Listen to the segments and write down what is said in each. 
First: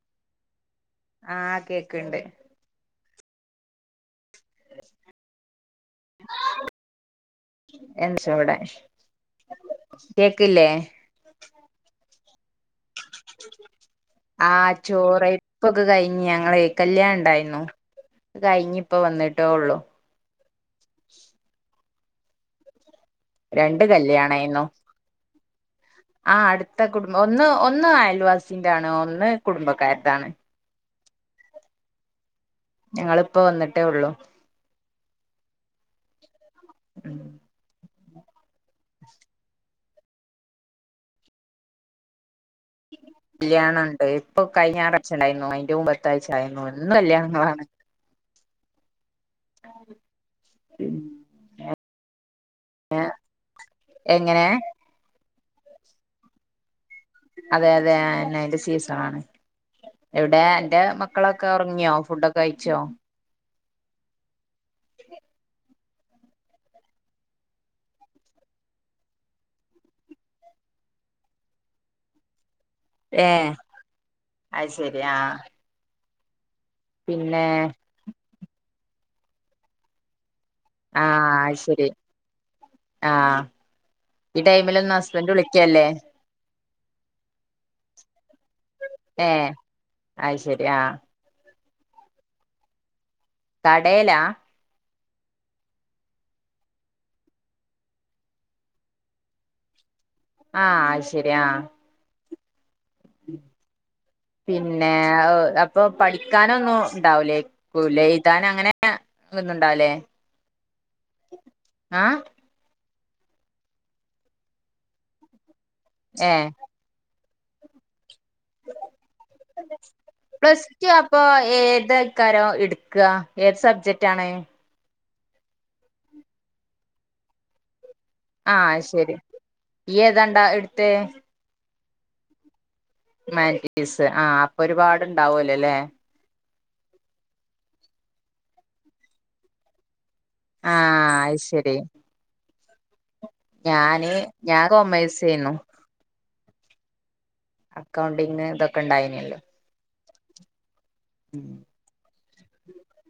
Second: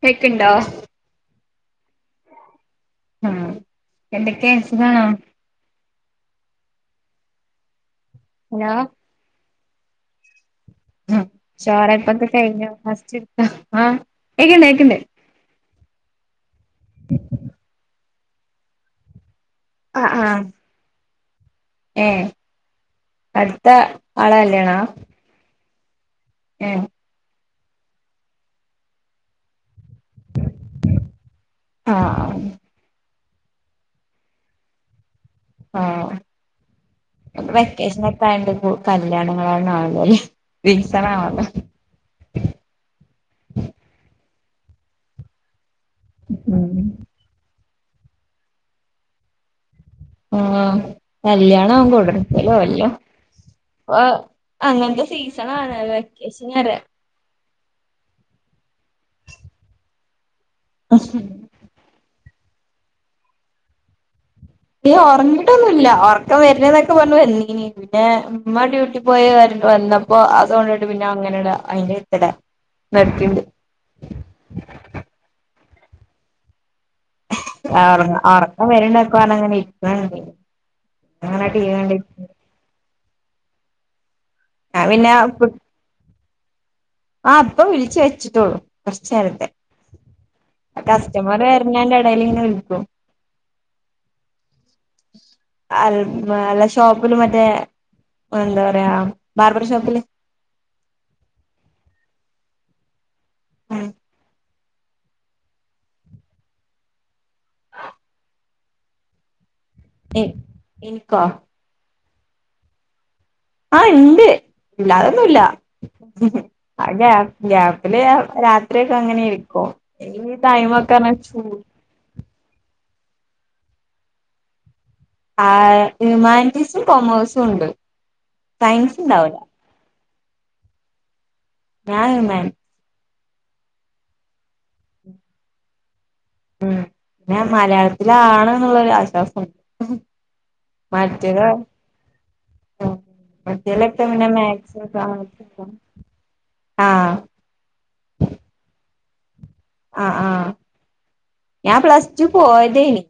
കേക്കണ്ടോ ആഹ് കേക്കണ്ട് ആഹ് എന്തൊക്കെ സുഖാണോ [unintelligible] കേക്ക് ആ ചാറ് [inaudible] കഴിഞ്ഞോ ഫസ്റ്റ് ഇട്ടോ ആഹ് ചോറ് ഇപ്പൊക്കെ കഴിഞ്ഞ് ഞങ്ങളെ- കല്യാണണ്ടായിരുന്നു അതുകഴിഞ്ഞ് ഇപ്പോ വന്നിട്ട്- ആ ആ ഏ അടുത്ത രണ്ട് ആൾടെ കല്യാണവാ ആ അടുത്ത കുടുംബ ഒന്ന് ഒ ഒന്ന് അയൽവാസിന്റെ ആണ് ഒന്ന് കുടുംബക്കാരുടെ ആണ് ആ ഞങ്ങളിപ്പോ വന്നിട്ടേ ഉള്ളു ആ വെക്കേഷന് എത്തായണ്ട് [unintelligible] കല്യാണങ്ങളാണണ്ല്ലോ സീസൺ ആണല്ലോ കല്യാണണ്ട് ഇപ്പ കഴിഞ്ഞാറാഴ്ച്ചണ്ടായിന്നു അയിന്റെ മുമ്പ- ടുത്താഴ്ച ആയിന്നു ഉം എന്നും കല്യാണങ്ങളാണ് ആ പിന്നെ കല്യാണവും കുടിരിക്കലും എല്ലോ ഇപ്പൊ എങ്ങനെ അങ്ങനത്തെ സീ സണാണ് വെക്കേഷനറിയ അതെ അതെ അതന്നെ അയിന്റെ സീസണാണ് എവി- ന്നെ അന്റെ മക്കളൊക്കെ ഒറങ്ങിയോ ഫുഡോ കഴിച്ചോ ഏയ് ഒറങ്ങിട്ടൊന്നുല്ല ഒറക്കം വരുണന്ന് എന്നൊക്കെ പറഞ്ഞു വന്നീനി പിന്നെ ഉമ്മ ഡ്യൂട്ടി പോയി വന്നപ്പോ ആ സൗണ്ടേട്ട് പിന്നെ അങ്ങനെയാണ്ട് അയിന്റെ വയ്ത്തലേ ഏ അത് ശെരി ആ ആ ഒറങ്ങ ഒറ്- ക്കം വരണ്ട്ന്ന് പറഞ്ഞൊക്കെ ഇരിക്ക്ണ്ട് ആഹ് അങ്ങനെ അത് ടിവി ശരി കണ്ടിരിക്ക്ണ്ട് ആഹ് ഈ ടൈമിൽ ഒന്നും ഹസ്ബൻഡ് വിളിക്കല്ലേ ആഹ് ഇപ്പ വിളിച്ച് വെച്ച് ട്ടൊള്ളു ഏഹ് കൊർച്ചേരത്തെ അത് ശരി പ്പ ആഹ് കസ്റ്റമറ് പിന്ന അയിന്റെടെല്ങ്ങനെ വിളിക്കും കടേലാ അ അൽ അല്ല ഷോപ്പില് മറ്റേ എന്തപറയാ ബാർബർ ഷോപ്പില് ആഹ് ശരി ആഹ് ഉം പിന്നെ അപ്പൊ പഠിക്കാനൊന്നും ഉണ്ടാവുലെ ക്കുലെ എയ്‌താനങ്ങനെ ഇൻ ഇന്ക്കോ ആഹ് ആഹ് ഇണ്ട് ഇല്ലാതൊന്നുല്ല ഏഹ് [unintelligible] ഗ്യാപ്പില് രാത്രിയൊക്കെ അങ്ങനെ ഇരിക്കും ഈ ടൈമൊക്കെന്ന്പറഞ്ഞ ചൂ ക്കാരോം ഇട്ക്ക ഏത് സബ്ജെക്ട് ആണ് ആഹ് ഹ്യൂമാനിറ്റീസും കൊമേഴ്സും ഉണ്ട് ആഹ് സയൻസ് ശെരി ഉണ്ടാവൂല യെ തണ്ടാ ഇട്ത്തേ ഞാന് മ ഹ്യുമാനിറ്റീസ് ആഹ് അപ്പൊ ഒരുപാടുണ്ടാവല്ലൊല്ലേ ഉം പിന്നെ മലയാളത്തിലാണ് ന്നുള്ളൊരു ആശ്വാസംണ്ട് ആഹ് അത് മറ്റേതൊ ശരി ഉം മറ്റേതൊക്കെ ഞാന് പിന്നെ ഞാൻ മാക്സും കൊമേഴ്സേന്നു [unintelligible] ആഹ് അക്കൗണ്ടിംഗ് ഇതൊക്കെ ഇണ്ടായിനില്ലോ ആഹ് ആഹ് ഞാൻ പ്ലസ് ടു പോയതേനി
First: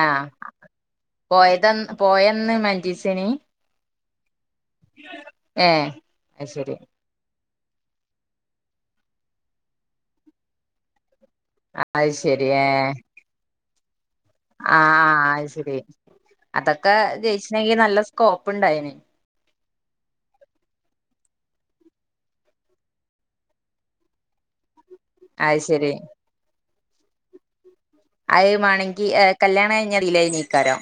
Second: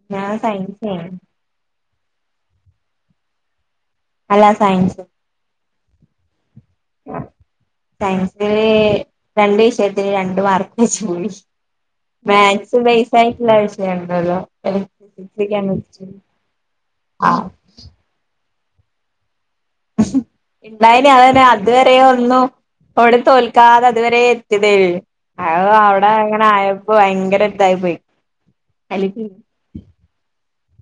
ആഹ് ഞാൻ സയൻസയിനു പോയതന്ന് പോയന്ന് ഹുമാറ്റിസെനി അല്ല സയൻസ് അയ് ശെരി സയൻസിലേ രണ്ട് വിഷയത്തിന് രണ്ട് മാർക്ക് വെച്ച് പോയി അത് ശരി മാത്‍സ് ഏഹ് പൈസ ആയിട്ടില്ല [unintelligible] ജെം ആഹ് അയ് ശെരി അതൊക്ക ആ ജയിച്ചണെങ്കി നല്ല സ്കോപ്പ് പ്പുണ്ടായേനെ [unintelligible] അതെന്നെ അതുവരെ ഒന്നും അവിടെ തോൽക്കാത അതുവരെ എത്തിയതേയു ആ അത് ശരി അവിടെ അങ്ങനെ ആയ ഇപ്പൊ ഭയങ്കര ഇതായി പോയി ആയ് മണ്ങ്കിൽ കല്യാണം കഴിഞ്ഞല്ലേ [unintelligible] കരം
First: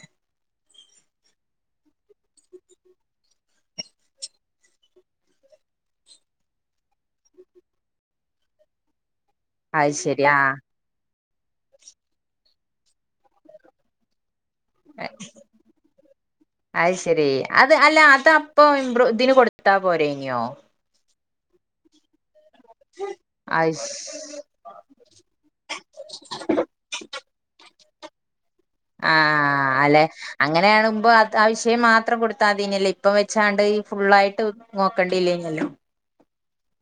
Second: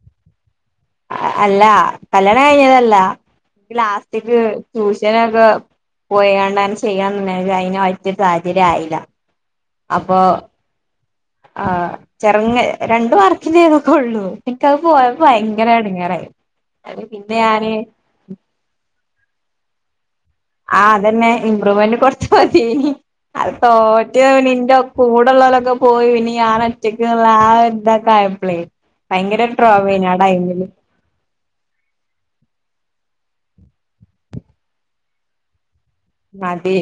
അല്ല കല്യാണം കഴിഞ്ഞതല്ല ലാസ്റ്റക്ക് ട്യൂഷനൊക്കെ പോയിണ്ട ചെയ്യാന്ന അതിന് പറ്റിയൊരു സാഹചര്യം ആയില്ല അയ് ശരി ആഹ് ആഹ് ചെറങ്ങ രണ്ടു മാർക്കിന്റെ ഇതൊക്കെ ഉള്ളൂ എനിക്കത് പോയപ്പോ ഭയങ്കര ഇടങ്ങറായി അത് ശരി പിന്നെ അത് ഞാന് അല്ല അതപ്പൊ ഇമ്പ്രൂ ഇതിന് കൊടുത്താ പോരേ ആ അതന്നെ ഇമ്പ്രൂവ്മെന്റ് കൊർച്ച് അതേ ഹി അത് അയ്ശ് തോറ്റോലിന്റെ കൂടുള്ളോലൊക്കെ പോയി ഇനി ഞാൻ ഒറ്റക്ക്ള്ള ആ ഒരു ഇത തായപ്ലെ ആ അലെ അങ്ങനെയാവുമ്പോ താ വിഷയം മാത്രം കൊടുത്താതിനില്ലേ ഇപ്പം വെച്ചാണ്ട് ഫുള്ള് ആായിട്ട് നോക്കണ്ടില്ലാനിയല്ലോ മടി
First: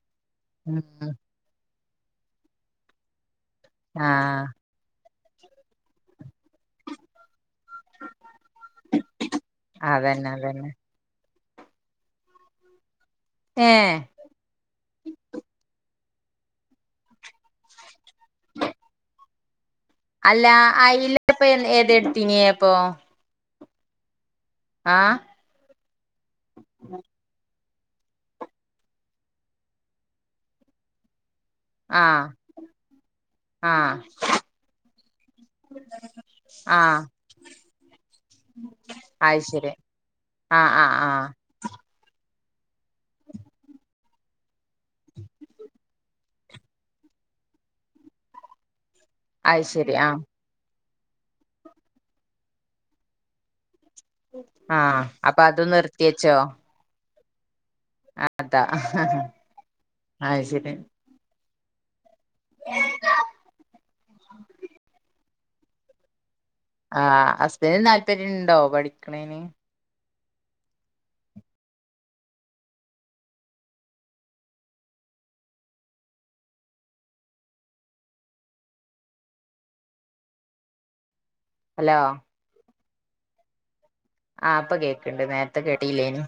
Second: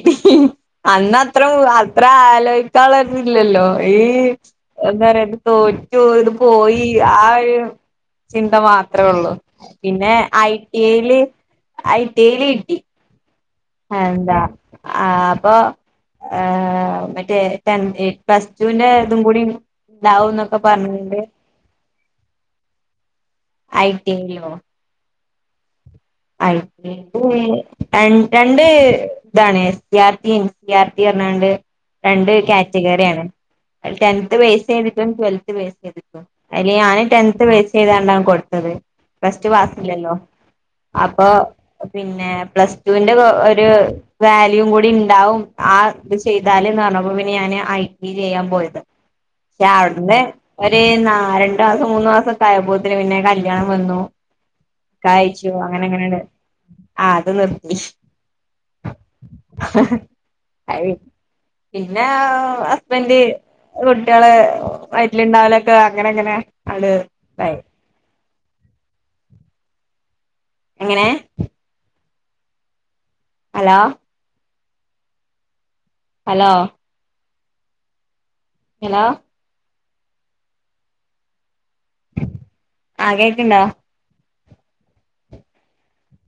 അന്നത്രൊ അ ത്രാലോയ്ക്കാള്ളത് ഇല്ലല്ലോ ഈ ആഹ് സ് എന്താണെത് തോറ്റു ഇത് പോയി ആ ഒരു ചിന്ത മാത്രേ ഒള്ളൂ പിന്നെ അതന്നെ ഐ അതന്നെ ടി യേല് ഐടില് കിട്ടി ഏഹ് എന്താ ആ പൊ ഏ മറ്റേ ടെൻ ഏ പ്ലസ്ടുന്റെ ഇതും കൂടി ഉണ്ടാവും അല്ലാ എന്നൊക്കെ പറഞ്ഞണ്ട് അയില്പ്പം എന് ഏതേ ഇട്ത്തീനിയേ അപ്പൊ ഐട്ടിയെലോ ആ ഐട്ടിക്കുമേ ര രണ്ട് ഇതാണ് [unintelligible] പർഞ്ഞാണ്ട് ആഹ് രണ്ട് ക്യാറ്റഗറിയാണ് ആഹ് അയില് ടെൻത് ബേസെയ്തിട്ടും ട്വൽത്ത് ബേസെയ്തിട്ടും അയില് ഞാൻ ആഹ് ടെൻത് ബേസെയ്താണ്ടാ കൊടുത്തത് അത് ഫസ്റ്റ് ശരി പാസ്സ്ല്ലല്ലോ ആഹ് ആഹ് ആഹ് അപ്പൊ പിന്നെ പ്ലസ്ടുവിന്റെ വോ ഒര് വാല്യൂ കൂ ടിണ്ടാവും ആഹ് ദിസ് ചെയ്താല്ന്ന് പറ്ഞ്ഞപ്പോ പിന്നെ ഞാന് ഐ ടി ചെയ്യാ പോയത് അയ്ശരി ആഹ് ര് ന്നാ രണ്ട് മാസം മൂന്ന് മാസൊക്കെ ആയപ്പോത്തിന് പിന്നെ കല്യാണം വന്നു ആഹ് അപ്പൊ അ ത് നിർത്തിയെച്ചോ ആഹ് അത് നിർ അതാ [unintelligible] ഇന്ന് [unintelligible] ഹസ്ബൻഡ് കുട്ടിയള് ആയി ട്ട്ല്ണ്ടാവലൊക്കെ അങ്ങനങ്ങനെ ആഹ് അസ്ബൻഡിന് താല്പര്യണ്ടോ പഠിക്കണേന്? എങ്ങനെ അലോ ഹലോ ഹലോ ഹലോ ആഹ് കേക്ക്ണ്ടോ? ആഹ് ഇപ്പൊ കേക്കണ്ട് നേരത്തെ കേട്ടില്ലേനി.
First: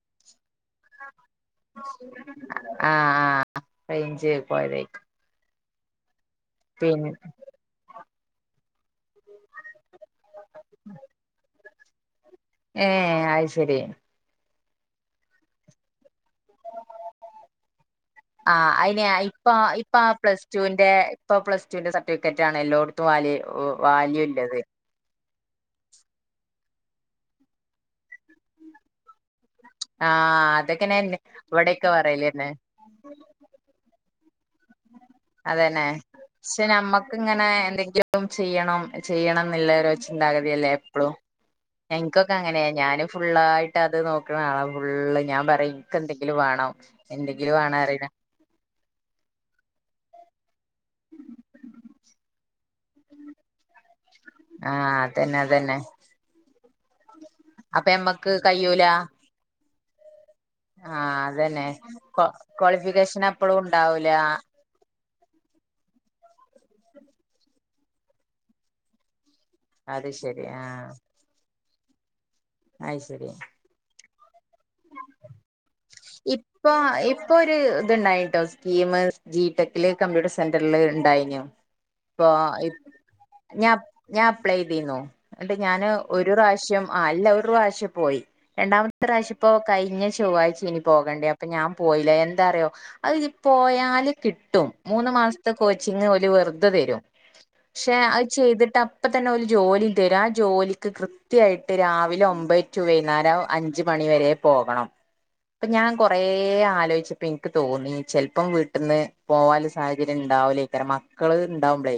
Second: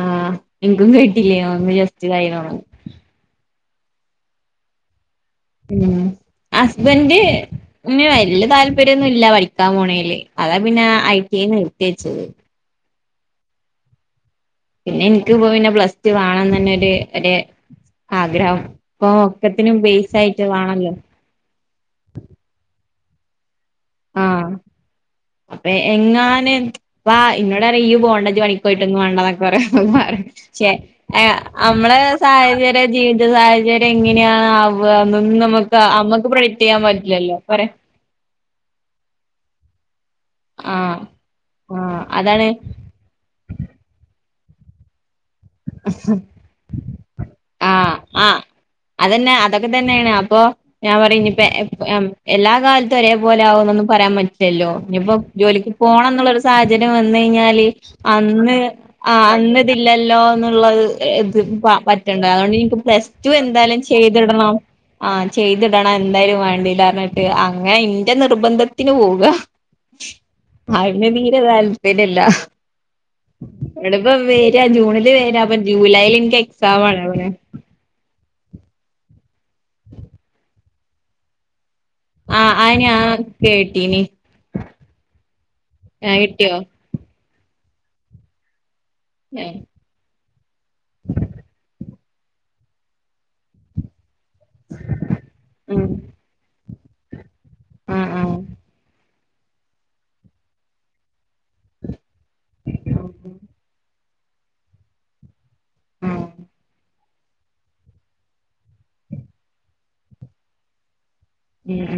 ആഹ ഇൻക്കും കേ ട്ടിലേന്നു ഒന്ന് ജെസ്റ്റ് തായിണോണ്. ആഹ് ആഹ് റേഞ്ച് പോയതേക്ക് ഉം ഹസ്ബന്റന് വല്യ താല്പര്യം പര്യന്നൂല്യ വലിക്കാൻ പോണേല് അതാ പിന്നെ ഐ ടിന്ന് [inaudible] ഏ അ ശരി പിന്നെ എനിക്ക് ഇപ്പ പിന്നെ പ്ലസ് വേണംന്ന് തന്നെ ഒരു ഒരു ആഗ്രഹം ആഹ് അയിന് ഇപ്പൊ ഇപ്പ ഒക്കത്തിനും ഇപ്പ ആ ബേസ് പ്ലസ് ആയിട്ട് ടുവിന്റെ വേണല്ലോ [unintelligible] ആഹ് വാല്യൂല്ലത് അപ്പൊ എങ്ങാൻ വ ഇന്നോട് അറിയും ഇയ്യ്‌ പോണ്ട ഇജ്ജ് പണിക്കോയിട്ടൊന്നും വേണ്ടതൊ പറെ പറെ ആഹ് ക്ഷെ അതൊക്കെന്നെ എ ഇവിടെക്കെ നമ്മള പറയലെന്നെ സാഹചര്യ ജീവിത സാഹചര്യ എങ്ങ [unintelligible] ന്നും നമുക്ക് അതന്നെ നമ്മുക്ക് പ്രൊഡിക്ട് പക്ഷെ ചെയ്യാൻ നമ്മക്ക് പറ്റില്ലല്ലോ ഇങ്ങനെ പറ എന്തെങ്കിലും ചെയ്യണം ചെയ്യണം എന്നില്ല ചിന്താഗതിയല്ലേ ആഹ് എപ്പളും ആഹ് എനിക്കൊക്കെ അതാണ് അങ്ങനെയ ഞാനും ഫുുള്ളായിട്ട് അത് നോക്കി ക്ക്ണ ആളാ ഫുൾ ഞാൻ ഇൻക്കെന്തെങ്കിലും വാണം എന്തെങ്കിലു വാണാ ആഹ് അറിയിന ണെ അപ്പൊ ഞാൻ പറയ് ഇപ്പ എപ്പ് എം എല്ലാ കാലത്ത് ഒരേപോലെയാവുവെന്നൊന്നും പറയാൻ പ റ്റില്ലല്ലോ ല്ലോ ആഹ് ഇനിയിപ്പോ അതന്നെ ജോലിക്ക് അതന്നെ പോണന്നുള്ളൊരു സാഹചര്യം വന്നഴിഞ്ഞാല് അപ്പൊ ഞമ്മക്ക് അന്ന് കയ്യൂല ആ അന്ന് തില്ലല്ലോ ന്നുള്ള ഇ എ ആഹ് പ് അതന്നെ പ പറ്റണ്ട കൊ അതുകൊണ്ടിനിക്ക് പ്ലസ് ക്വാളിഫിക്കേഷൻ ടു അപ്പളും എന്തായാലും ഉണ്ടാവൂല ചെയ്തിടണം ആഹ് ചെയ്തിടണം എന്തായാലും വേണ്ടില്ല അറഞ്ഞിട്ട് അങ്ങനെ ഇന്റ നിർബന്ധത്തിന് പോവ്ക അത് ശരി അയിന് തീരെ വാ പിന്നെല്ല ആയ് ശെരി വവ്വേ [unintelligible] ജൂണില് പ്പ ജൂലൈല് എനിക്ക് എക്സാമാണ് [unintelligible] [unintelligible] സ്കീമ് ജീ ട്ടെ ക്കില് കമ്പ്യൂട്ടർ സെന്റർല് ഉണ്ടായിനു അപ്പൊ ആഹ് അത് ഇപ്പ് ഞാൻ ഞാൻ കേട്ടീനി ഞാൻ അപ്ലൈയ്തീന്നു എന്ന്ട്ട് ഞാന് ആ ഒരു കിട്ടിയോ പ്രാശ്യം അല്ല ഒ റുപ്രാശ്യ പോയി രണ്ടാമത്തറ ആ ഇപ്പോ കഴിഞ്ഞ ചൊവ്വാഴ്ച്ചേനി പോകേണ്ടേ അപ്പൊ ഞാൻ പോയി ല്ല എന്താറ്യോ അഅ് ഞ് പോയാല് കിട്ടും മൂന്ന് മാസത്ത കോച്ചിങ് ആ ഓല് വെറ ഇപ്പ വെരും ക്ഷേ ആ ആ അഅ് ചെയ്തിട്ട ഇപ്പ തന്ന ഒരു ജോലി തെരാ ജോലിക്ക് കൃ ത്യായിട്ട് രാവിലെ ഒമ്പത് റ്റു ഉം വൈന്നാരം അഞ്ച് മ ണിവരെ പോകണം പ്പ ഞാൻ കുറേ ആലോചി പ്പ എന്ക്ക് തോന്നി ചിൽപ്പം വീട്ട്ന്ന് പോവാന്ല്ല സാഹചര്യണ്ടാവുല്ല ഇത്രമ ക്കള് ഉം ഇണ്ടാവുമ്പ്ളെ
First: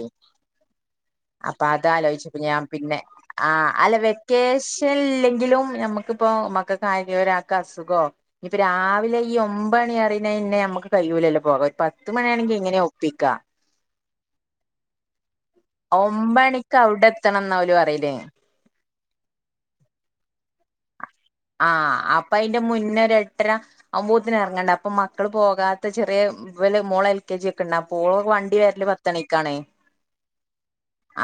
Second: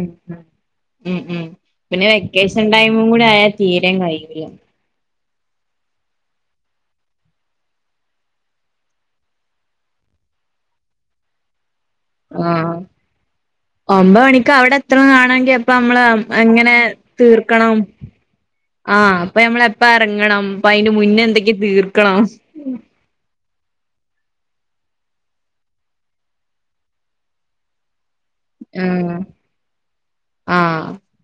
ഉം ഉം അപ്പ പിന്നെ അതാലോയിച്ച്പ്പ ഞാൻ വെക്കേഷൻ പിന്നെ ടൈമും കൂടെ ആ ആയാൽ അല്ല തീരേം കഴിയൂല വെക്കേഷൻലെ എങ്കിലും ഞമ്മക്കിപ്പോ മക്കക്കാ ഇയൊരാക്ക് അസുഖോ ഇനിപ്പ രാവിലെ ഈ ഒമ്പണി പറിന്നെന്നേമുക്ക് കൈയൂലല്ല പോകാ പ ത്ത് ആ മണിയാണെങ്കി എങ്ങനെ ഒപ്പിക്ക ഒമ്പത് മണിക്ക് അവിടെ എത്തെണതാണെങ്കി അ പ്പ നമ്മള് എങ്ങനെ ഒമ്പണിക്ക് അവിടെ എത്തണംന്നാ ഓല് തീർക്കണം പറയല് ആ അപ്പൊ നമ്മളെപ്പ എറങ്ങണം അപ്പം അയിന് മുന്നേ എന്തൊക്കെ ആ തീർക്കണം അപ്പൊ അയിന്റെ മുന്നേ ഒരു എട്ടര അമ്മോത്തിന് ഇറങ്ങണ്ടേ അപ്പൊ മക്കള് പോകാത്ത ചെറിയ ഇവല് മോള് എൽ കെ ജി ഒക്കെ ഉണ്ട് അപ്പോ വണ്ടി ആ വരല് പത്തണിക്കാണ് ആ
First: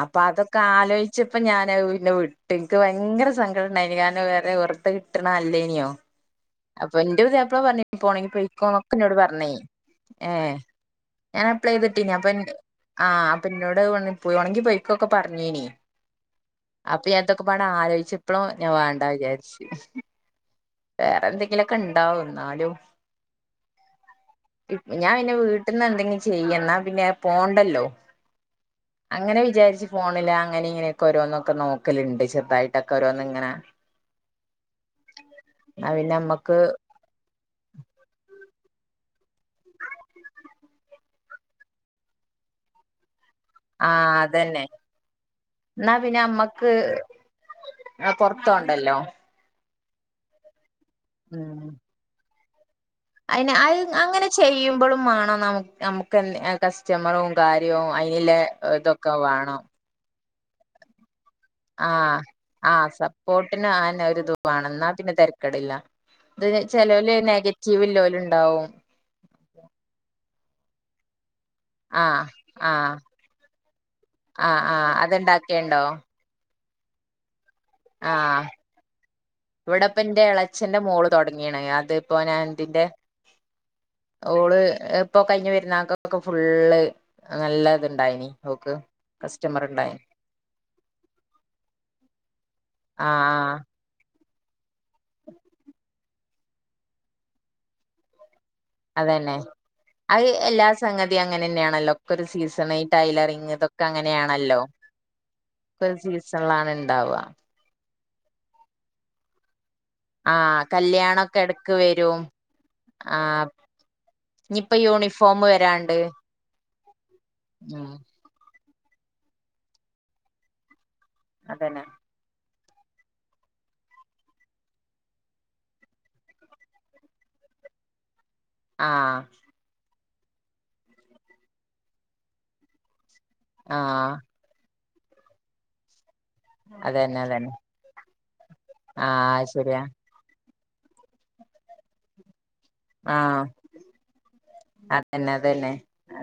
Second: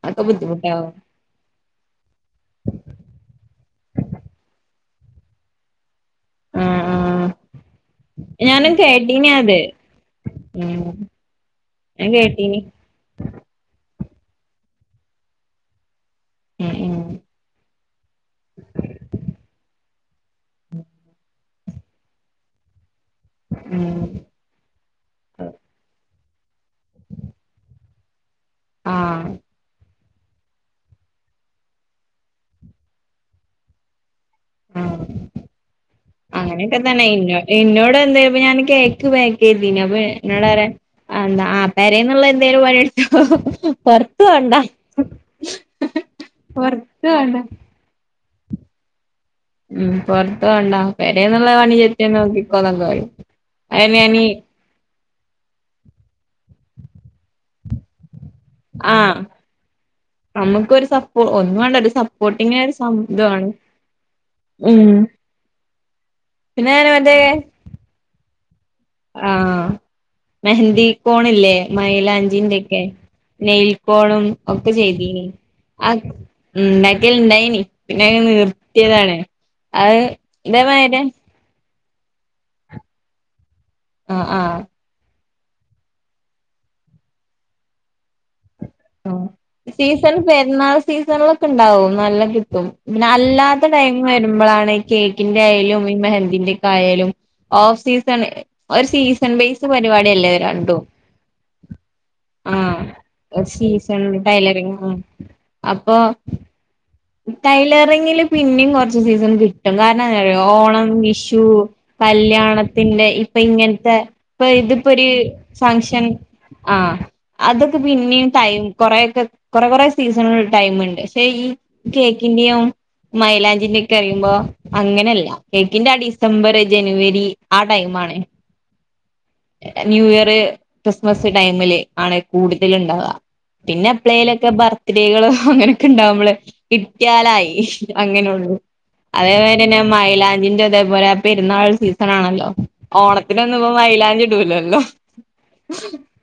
അപ്പൊ അതൊക്കെ ആലോചിച്ചപ്പോ ഞാൻ പിന്നെ വിട്ട് എനിക്ക് ഭയങ്കര സങ്കടണ്ടായി ഇനി കാരണം കൊറെ ത് കിട്ട്ണ അല്ലേനിയോ ആ ആ അപ്പൊ ഇന്റെ പുതിയാപ്ല പറഞ്ഞ് ഇപ്പ പോണെങ്കി ഞാനും പൊയിക്കോന്നൊക്കെ എന്നോട് കേട്ടീനി പറഞ്ഞ് അത് ഏ ഉം ഞാൻ അപ്ലൈ ഞാൻ ചെയ്തിട്ടീനി അപ്പൊ കേട്ടീനി ആ അപ്പൊന്നോട് വന്ന് പോവാണെങ്കി പൊയിക്കൊക്കെ പറഞ്ഞീനി ഉം അപ്പൊ ഞാൻ ഉം ഇതൊക്കെപാടെ ആലോചിച്ചപ്പളും ഞാൻ വാണ്ട വിചാരിച്ച് വേറെ എന്തെങ്കിലൊക്കെണ്ടാവും ന്നാലും ഉം ഇപ് ഞാൻ പിന്നെവീട്ടിൽന്ന് എന്തെങ്കി ചെയ്യന്നാ പിന്നെ പോണ്ടല്ലോ ആ അങ്ങനെ വിചാരിച്ചു ഫോണില് അങ്ങനെ ഇങ്ങനെയൊക്കെ ഓരോന്നൊക്കെ നോക്കലുണ്ട് ചെറതായിട്ടൊക്കെ ഓരോന്ന്ങ്ങനെ അങ്ങനെയെക്കെ തന്നെ ഇന്നോട് ഇന്നോടൊന്ന് അപ്പൊ ഞാൻ കേക്ക് പാക്ക് ചെയ്തീനി അപ്പൊ ന്നോട്റയാ അഎന്താ പേരേന്നുള്ള എന്തേലുംപണി ട്ത്തോ പോ ആ പൊറത്ത് പോണ്ട അതന്നെ എന്നാ പിന്നെ പൊറത്ത്‌ പോ [inaudible] പൊർത്തോണ്ടല്ലോ ഉം പൊർത്ത് പോണ്ട പരേന്നുള്ളപണി ചെയ് [unintelligible] [unintelligible] അയ്ന് അൽ അങ്ങനെ ചെയു ബ്ളും മാണ്ണം നമുക്ക് എന്തേ കസ് [unintelligible] കാര്യവും അയിന്ലേ ആഹ് ആ ഇതൊക്കെ വേണ്ണം നമുക്കൊരു സ ആ ആ ഇത് വേണം സപ്പോർട്ടിന് ആന്നെ ഒര്ത് വേണം ഉം ഇന്നാ പിന്നെ തരക്കേടില്ല. ഇത് പിന്നെ ചെലോല് നെഗറ്റീവ് ഉള്ളോല് ഇണ്ടാവും ആഹ് മെഹന്തി കോണില്ലേ ആ മൈലാഞ്ചിന്റെക്കെ ആ നെയിൽ കോണും ആഹ് ഒക്കെ ആഹ് ചെയ്തീനി അത്ണ്ടാക്കിയണ്ടോ അ ഉം ഇണ്ടാക്കൽ ഇണ്ടായിനി. പിന്നെ അങ്ങ് ആഹ് നിർത്തിയതാണ് ഇവിടെപ്പ അത് എന്റെ ഇതേ ഇളച്ചന്റെ മായിരി മോള് തുടങ്ങിയാണ് [unintelligible] ആഹ് ഓള് ആഹ് എപ് ഇപ്പൊ കഴിഞ്ഞ പെരുന്നാക്കൊക്കെ ഫുള്ള് നല്ല ഇത് ഉണ്ടായിനി. ഓക്ക് ആഹ് കസ്റ്റമർ ഇണ്ടായിന്. സീസൺ പെരുന്നാൾ സീസണിലൊക്കെ ഇണ്ടാവും നല്ല കിട്ട് [unintelligible] പിന്നെ ആഹ് ആഹ് അല്ലാത്ത ടൈം വരു മ്മളാണ് കേക്കിന്റെ ആയാലും ഈ മെഹന്തിന്റെക്കെ ആയാലും ഓഫ് സീസൺ ഒരു അത് സീസൺ തന്നെ ബേസ് അത് പരിപാടിയല്ലേ എല്ലാ രണ്ടും സംഗതിയും അങ്ങനെ തന്നെയാണല്ലോ ഒക്കെ ഒരു സീസണ് ആഹ് ടൈലറി സീസൺ ടൈലറിംഗ് ഒക്കെ ഉംഅപ്പൊ ഒരു സീസണിലാണ് ഉണ്ടാവുക ടൈലറിങ്ങ് പിന്നെയും കുറച്ച് സീസൺ കിട്ടും കാരണം എന്താ നന്നറിയുവോ ആഹ് ഓണം, കല്യാണൊക്കെ വിഷു, ഇടക്ക് വരും കല്യാണത്തിന്റെ ഇപ്പൊ ആഹ് ഇങ്ങനത്തെ ഇപ്പൊ ഇനിയിപ്പോ ഇതിപ്പോഒരു യൂണിഫോം വരാണ്ട് ഫങ്ഷൻ ആ അതൊക്കെ ഉം പിന്നെയും ടൈം കൊറെയൊക്കെ കൊറെ കൊറെ സീസണ് ടൈമുണ്ട് അതന്നെ [unintelligible] കേക്കിന്റയും മൈലാഞ്ചിന്റെ ഒക്കെ അറിയുമ്പോ അങ്ങനെയല്ല കേക്കിന്റെ ആ ഡിസംബർ, ജനുവരി, ആ ടൈം ആണ് ആ ന്യൂ ഇയർ ക്രിസ്മസ് ടൈമില് ആണ് കൂടുതല്ണ്ടാവാ പിന്നെ ആഹ് പ്പെളേലൊക്കെ ബർ സ്ത്രീകള് അങ്ങനെയൊക്കെണ്ടാവുമ്പള് അതന്നെ അതന്നെ കിട്ട്യാലായി അങ്ങനൊള്ളൂ ആഹ് അതേപോലെ ശരിയാ തന്നെ മൈലാഞ്ചിന്റെ അതേപോലെ ആ പെരുന്നാൾ സീസൺ ആണല്ലോ ഓണത്തിന് ആഹ് ഒന്നൂപ്പം മൈലാഞ്ചി ഇടുല്ലല്ലോ അതന്നെ അതന്നെ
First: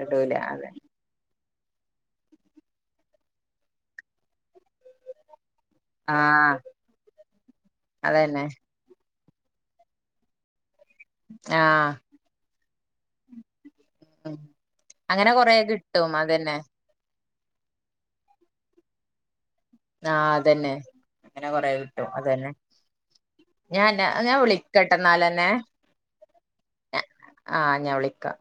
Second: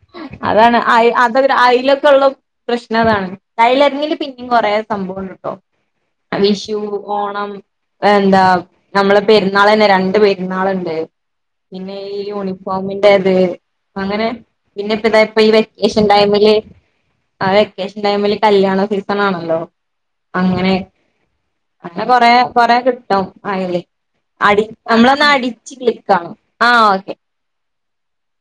ഇടൂല അതെ അതാണ് അയ് അത അയ്ലൊക്കെ ഉള്ള പ്രശ്നതാണ് ടൈലറിങ്ങില് പിന്നിം കൊറേ സംഭവണ്ട് ആഹ് വിഷു, ഓണം എന്താ അതന്നെ നമ്മളെ പെരുന്നാളെന്നെ രണ്ട് പെരുന്നാളുണ്ട് ണ്ട് ആഹ് പിന്നെ ഈ യൂണി നോമ്പിന്റെത് അങ്ങനെ പിന്നെപ്പതാ അങ്ങനെ ഇപ്പം ഈ കൊറെ വെക്കേഷൻ കിട്ടും ടൈമില് അതന്നെ ആ വെക്കേഷൻ ടൈമില് കല്യാണ സീസൺ ആണല്ലോ ആഹ് അങ്ങനെ അതന്നെ അങ്ങനെ കൊറെ അങ്ങെ കിട്ടും കൊറെ അതന്നെ കൊറേ കിട്ടും അയ്ല് ഞാൻ ഞാൻ അടി വിളിക്കട്ടെ നമ്മളൊന്നും എന്നാലന്നെ അടിച്ചില്ലേ കാണും ആ ഓക്കെ ആഹ് ഞാൻ വിളിക്കാം